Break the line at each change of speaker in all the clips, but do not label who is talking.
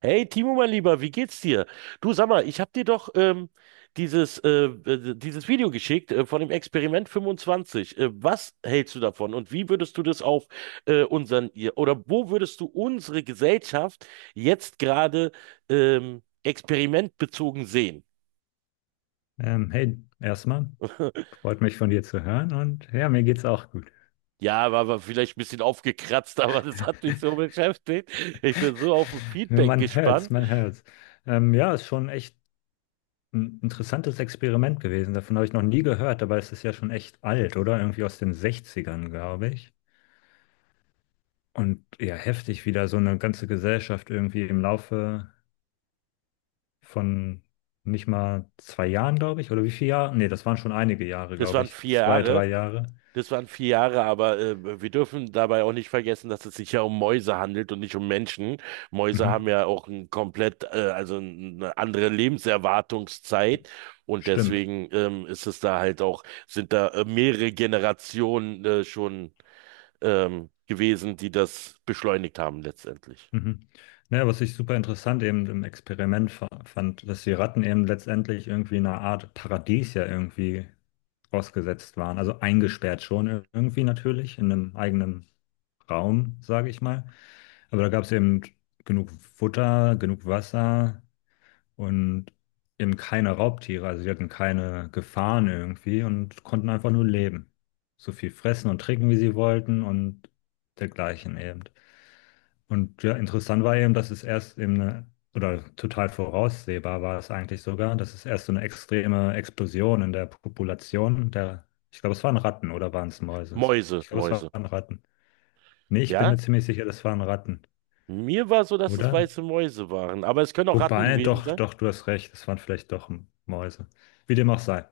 Hey Timo, mein Lieber, wie geht's dir? Du sag mal, ich hab dir doch dieses Video geschickt von dem Experiment 25. Was hältst du davon und wie würdest du das auf oder wo würdest du unsere Gesellschaft jetzt gerade experimentbezogen sehen?
Hey, erstmal freut mich von dir zu hören, und ja, mir geht's auch gut.
Ja, war vielleicht ein bisschen aufgekratzt, aber das hat mich so beschäftigt. Ich bin so auf ein Feedback
Man hört's,
gespannt.
man hört's. Ja, ist schon echt ein interessantes Experiment gewesen. Davon habe ich noch nie gehört, aber es ist ja schon echt alt, oder? Irgendwie aus den 60ern, glaube ich. Und ja, heftig, wie da so eine ganze Gesellschaft irgendwie im Laufe von nicht mal 2 Jahren, glaube ich, oder wie viele Jahre? Nee, das waren schon einige Jahre,
Das
glaube
waren
ich.
vier
Zwei,
Jahre.
drei Jahre.
Das waren vier Jahre, aber wir dürfen dabei auch nicht vergessen, dass es sich ja um Mäuse handelt und nicht um Menschen. Mäuse haben
Mhm.
ja auch ein also eine andere Lebenserwartungszeit, und
Stimmt.
deswegen ist es da halt auch, sind da mehrere Generationen schon gewesen, die das beschleunigt haben letztendlich.
Mhm. Ja, was ich super interessant eben im Experiment fand, dass die Ratten eben letztendlich irgendwie in einer Art Paradies ja irgendwie ausgesetzt waren. Also eingesperrt schon irgendwie natürlich in einem eigenen Raum, sage ich mal. Aber da gab es eben genug Futter, genug Wasser und eben keine Raubtiere. Also die hatten keine Gefahren irgendwie und konnten einfach nur leben. So viel fressen und trinken, wie sie wollten, und dergleichen eben. Und ja, interessant war eben, dass es erst eben eine, oder total voraussehbar war es eigentlich sogar, dass es erst so eine extreme Explosion in der Population der, ich glaube, es waren Ratten oder waren es Mäuse?
Mäuse,
Ich glaube, es
Mäuse.
waren Ratten. Nee, ich bin mir
Ja?
ziemlich sicher, das waren Ratten,
Mir war so, dass es
oder?
weiße Mäuse waren, aber es können auch Ratten
Wobei,
gewesen
doch,
sein.
doch, du hast recht, es waren vielleicht doch Mäuse. Wie dem auch sei.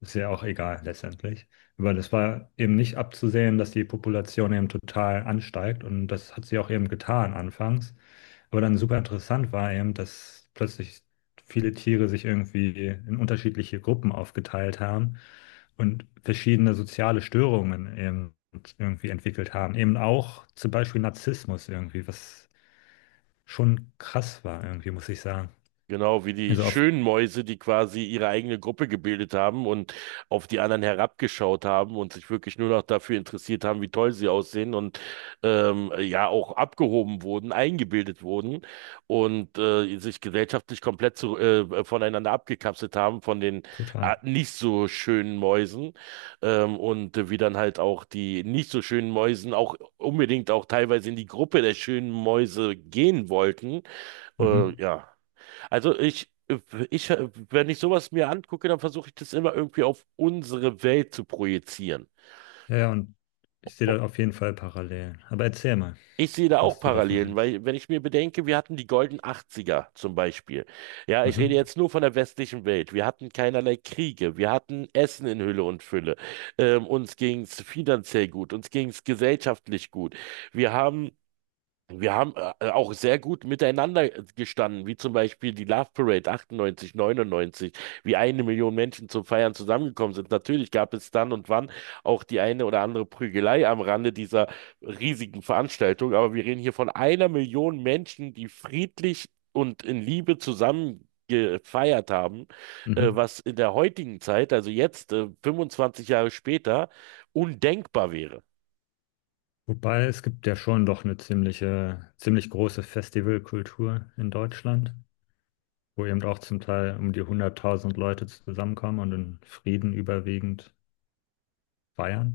Ist ja auch egal letztendlich. Aber das war eben nicht abzusehen, dass die Population eben total ansteigt, und das hat sie auch eben getan anfangs. Aber dann super interessant war eben, dass plötzlich viele Tiere sich irgendwie in unterschiedliche Gruppen aufgeteilt haben und verschiedene soziale Störungen eben irgendwie entwickelt haben. Eben auch zum Beispiel Narzissmus irgendwie, was schon krass war irgendwie, muss ich sagen.
Genau, wie die
Also auf
schönen Mäuse, die quasi ihre eigene Gruppe gebildet haben und auf die anderen herabgeschaut haben und sich wirklich nur noch dafür interessiert haben, wie toll sie aussehen, und ja auch abgehoben wurden, eingebildet wurden und sich gesellschaftlich voneinander abgekapselt haben von den
total.
nicht so schönen Mäusen, und wie dann halt auch die nicht so schönen Mäusen auch unbedingt auch teilweise in die Gruppe der schönen Mäuse gehen wollten. Äh,
Mhm.
ja. Also, wenn ich sowas mir angucke, dann versuche ich das immer irgendwie auf unsere Welt zu projizieren.
Ja, ja, und ich sehe da auf jeden Fall parallel. Aber erzähl mal,
Ich sehe da auch
was du davon
Parallelen,
hältst.
weil wenn ich mir bedenke, wir hatten die goldenen Achtziger zum Beispiel. Ja, ich rede
Mhm.
jetzt nur von der westlichen Welt. Wir hatten keinerlei Kriege, wir hatten Essen in Hülle und Fülle. Uns ging es finanziell gut, uns ging es gesellschaftlich gut. Wir haben Wir haben auch sehr gut miteinander gestanden, wie zum Beispiel die Love Parade 98, 99, wie eine Million Menschen zum Feiern zusammengekommen sind. Natürlich gab es dann und wann auch die eine oder andere Prügelei am Rande dieser riesigen Veranstaltung, aber wir reden hier von einer Million Menschen, die friedlich und in Liebe zusammen gefeiert haben,
Mhm.
was in der heutigen Zeit, also jetzt, 25 Jahre später, undenkbar wäre.
Wobei, es gibt ja schon doch eine ziemliche, ziemlich große Festivalkultur in Deutschland, wo eben auch zum Teil um die 100.000 Leute zusammenkommen und in Frieden überwiegend feiern.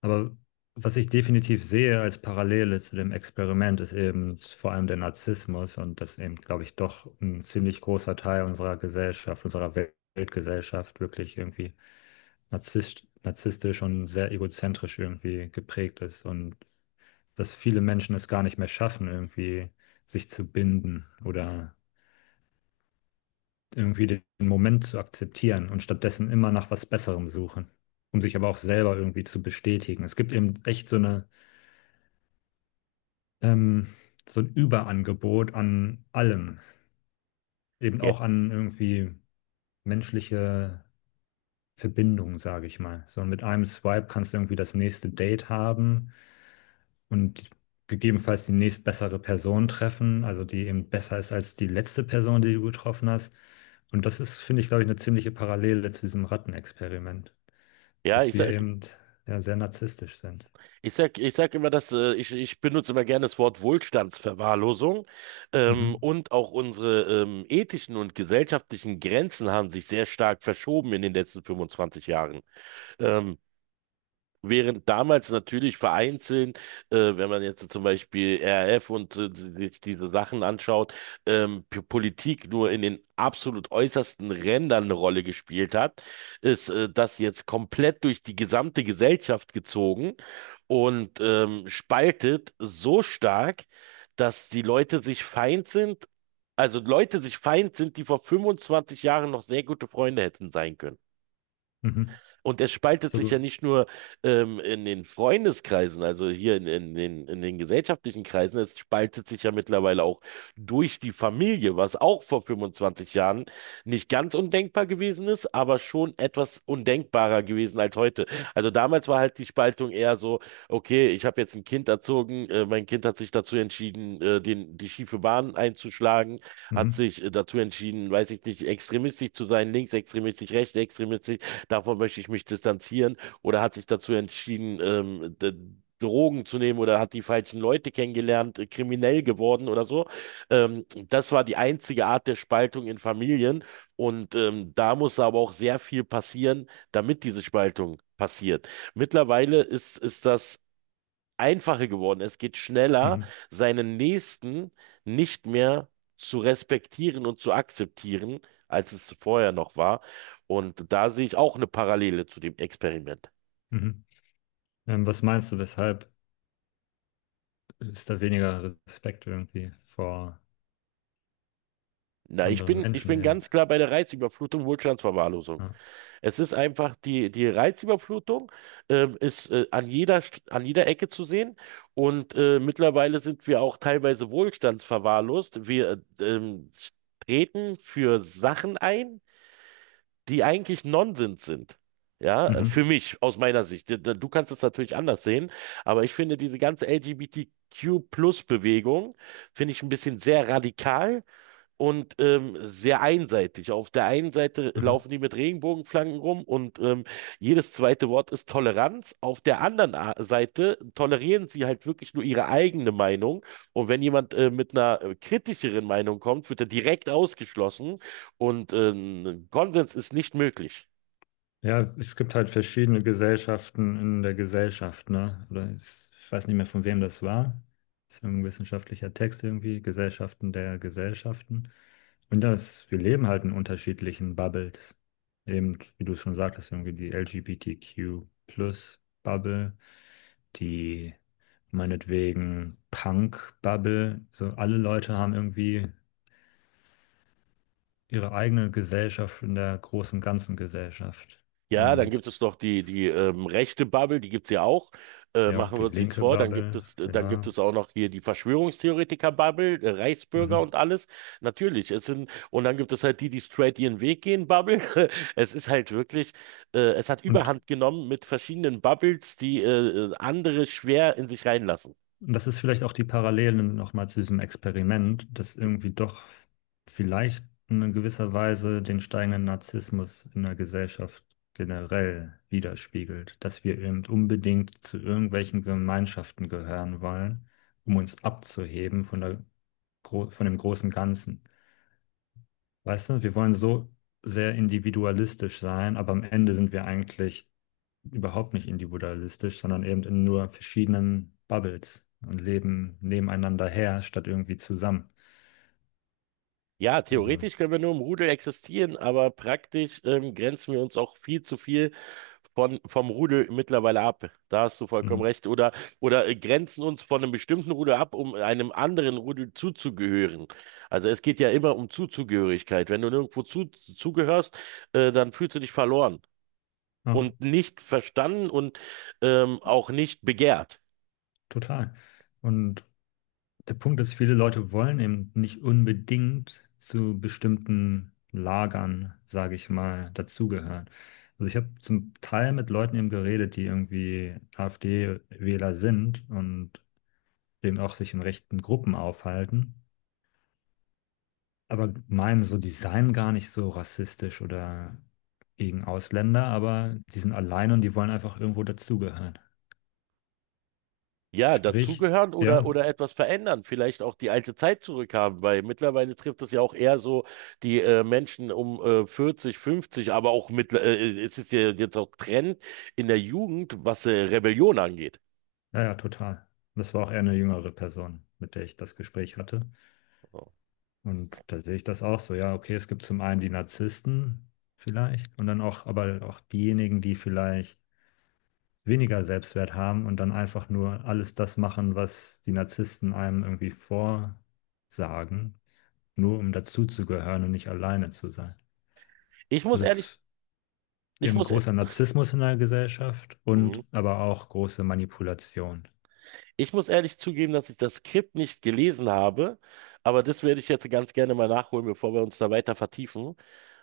Aber was ich definitiv sehe als Parallele zu dem Experiment, ist eben vor allem der Narzissmus, und das eben, glaube ich, doch ein ziemlich großer Teil unserer Gesellschaft, unserer Weltgesellschaft wirklich irgendwie narzisstisch und sehr egozentrisch irgendwie geprägt ist und dass viele Menschen es gar nicht mehr schaffen, irgendwie sich zu binden oder irgendwie den Moment zu akzeptieren und stattdessen immer nach was Besserem suchen, um sich aber auch selber irgendwie zu bestätigen. Es gibt eben echt so eine ähm, so ein Überangebot an allem, eben
Ja,
auch an irgendwie menschliche Verbindung, sage ich mal. So mit einem Swipe kannst du irgendwie das nächste Date haben und gegebenenfalls die nächstbessere Person treffen, also die eben besser ist als die letzte Person, die du getroffen hast. Und das ist, finde ich, glaube ich, eine ziemliche Parallele zu diesem Rattenexperiment,
ja,
dass
ich
wir
sag,
eben ja, sehr narzisstisch sind.
Ich sag, ich sag immer, dass ich benutze immer gerne das Wort Wohlstandsverwahrlosung.
Mhm.
Und auch unsere ethischen und gesellschaftlichen Grenzen haben sich sehr stark verschoben in den letzten 25 Jahren. Ähm, Während damals natürlich vereinzelt, wenn man jetzt zum Beispiel RAF und sich diese Sachen anschaut, Politik nur in den absolut äußersten Rändern eine Rolle gespielt hat, ist das jetzt komplett durch die gesamte Gesellschaft gezogen und spaltet so stark, dass die Leute sich feind sind, also Leute sich feind sind, die vor 25 Jahren noch sehr gute Freunde hätten sein können.
Mhm.
Und er spaltet sich ja
Absolut.
nicht nur in den Freundeskreisen, also hier in den gesellschaftlichen Kreisen, es spaltet sich ja mittlerweile auch durch die Familie, was auch vor 25 Jahren nicht ganz undenkbar gewesen ist, aber schon etwas undenkbarer gewesen als heute. Also damals war halt die Spaltung eher so: Okay, ich habe jetzt ein Kind erzogen, mein Kind hat sich dazu entschieden, die schiefe Bahn einzuschlagen, hat
Mhm.
sich dazu entschieden, weiß ich nicht, extremistisch zu sein, linksextremistisch, rechtsextremistisch, davon möchte ich mich distanzieren, oder hat sich dazu entschieden, Drogen zu nehmen oder hat die falschen Leute kennengelernt, kriminell geworden oder so. Das war die einzige Art der Spaltung in Familien, und da muss aber auch sehr viel passieren, damit diese Spaltung passiert. Mittlerweile ist das einfacher geworden. Es geht schneller,
Mhm.
seinen Nächsten nicht mehr zu respektieren und zu akzeptieren, als es vorher noch war. Und da sehe ich auch eine Parallele zu dem Experiment.
Mhm. Was meinst du, weshalb ist da weniger Respekt irgendwie vor
Na,
anderen
ich
Menschen
bin
eben.
ganz klar bei der Reizüberflutung, Wohlstandsverwahrlosung.
Ja.
Es ist einfach, die Reizüberflutung ist an jeder Ecke zu sehen. Und mittlerweile sind wir auch teilweise wohlstandsverwahrlost. Wir treten für Sachen ein, die eigentlich Nonsens sind. Ja, für
Mhm.
mich, aus meiner Sicht. Du kannst es natürlich anders sehen, aber ich finde diese ganze LGBTQ-Plus-Bewegung, finde ich ein bisschen sehr radikal und sehr einseitig. Auf der einen Seite
Mhm.
laufen die mit Regenbogenflaggen rum und jedes zweite Wort ist Toleranz. Auf der Seite tolerieren sie halt wirklich nur ihre eigene Meinung. Und wenn jemand mit einer kritischeren Meinung kommt, wird er direkt ausgeschlossen, und Konsens ist nicht möglich.
Ja, es gibt halt verschiedene Gesellschaften in der Gesellschaft, ne? Oder ich weiß nicht mehr, von wem das war. Das ist ein wissenschaftlicher Text irgendwie, Gesellschaften der Gesellschaften. Und das, wir leben halt in unterschiedlichen Bubbles. Eben, wie du es schon sagtest, irgendwie die LGBTQ-Plus-Bubble, die meinetwegen Punk-Bubble. So alle Leute haben irgendwie ihre eigene Gesellschaft in der großen ganzen Gesellschaft.
Ja, dann
Und
gibt es noch die rechte Bubble, die gibt's ja auch.
ja,
Machen
die
wir uns nichts
linke
vor.
Bubble,
Dann gibt
genau.
es auch noch hier die Verschwörungstheoretiker-Bubble, Reichsbürger
Mhm.
und alles. Natürlich. Und dann gibt es halt die, die straight ihren Weg gehen, Bubble. Es ist halt wirklich, es hat
Und,
Überhand genommen mit verschiedenen Bubbles, die andere schwer in sich reinlassen.
und das ist vielleicht auch die Parallelen nochmal zu diesem Experiment, dass irgendwie doch vielleicht in gewisser Weise den steigenden Narzissmus in der Gesellschaft generell widerspiegelt, dass wir eben unbedingt zu irgendwelchen Gemeinschaften gehören wollen, um uns abzuheben von der, von dem großen Ganzen. Weißt du, wir wollen so sehr individualistisch sein, aber am Ende sind wir eigentlich überhaupt nicht individualistisch, sondern eben in nur verschiedenen Bubbles und leben nebeneinander her, statt irgendwie zusammen.
Ja,
Also,
theoretisch können wir nur im Rudel existieren, aber praktisch grenzen wir uns auch viel zu viel vom Rudel mittlerweile ab. Da hast du vollkommen
mhm.
recht. Oder grenzen uns von einem bestimmten Rudel ab, um einem anderen Rudel zuzugehören. Also es geht ja immer um Zuzugehörigkeit. Wenn du nirgendwo zugehörst, dann fühlst du dich verloren
Ja,
und nicht verstanden und auch nicht begehrt.
total. Und der Punkt ist, viele Leute wollen eben nicht unbedingt zu bestimmten Lagern, sage ich mal, dazugehören. Also ich habe zum Teil mit Leuten eben geredet, die irgendwie AfD-Wähler sind und dem auch sich in rechten Gruppen aufhalten, aber meinen so, die seien gar nicht so rassistisch oder gegen Ausländer, aber die sind alleine und die wollen einfach irgendwo dazugehören.
Ja,
Sprich,
dazugehören
ja,
oder etwas verändern, vielleicht auch die alte Zeit zurückhaben, weil mittlerweile trifft es ja auch eher so die Menschen um 40, 50, aber auch es ist ja jetzt auch Trend in der Jugend, was Rebellion angeht.
ja, ja, total. Das war auch eher eine jüngere Person, mit der ich das Gespräch hatte.
So.
Und da sehe ich das auch so, ja, okay, es gibt zum einen die Narzissten vielleicht und dann auch, aber auch diejenigen, die vielleicht weniger Selbstwert haben und dann einfach nur alles das machen, was die Narzissten einem irgendwie vorsagen, nur um dazuzugehören und nicht alleine zu sein.
Ich muss
Das
ehrlich,
ist
ich
eben
muss, e-
großer Narzissmus in der Gesellschaft und
Mhm.
aber auch große Manipulation.
Ich muss ehrlich zugeben, dass ich das Skript nicht gelesen habe, aber das werde ich jetzt ganz gerne mal nachholen, bevor wir uns da weiter vertiefen.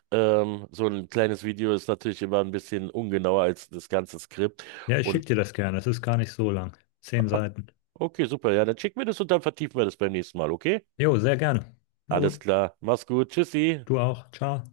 So ein kleines Video ist natürlich immer ein bisschen ungenauer als das ganze Skript.
Ja, ich
und
schicke dir das gerne. Es ist gar nicht so lang. 10 Seiten.
Okay, super. Ja, dann schick mir das und dann vertiefen wir das beim nächsten Mal, okay?
Jo, sehr gerne. Na
Alles
gut,
klar. Mach's gut. Tschüssi.
du auch. Ciao.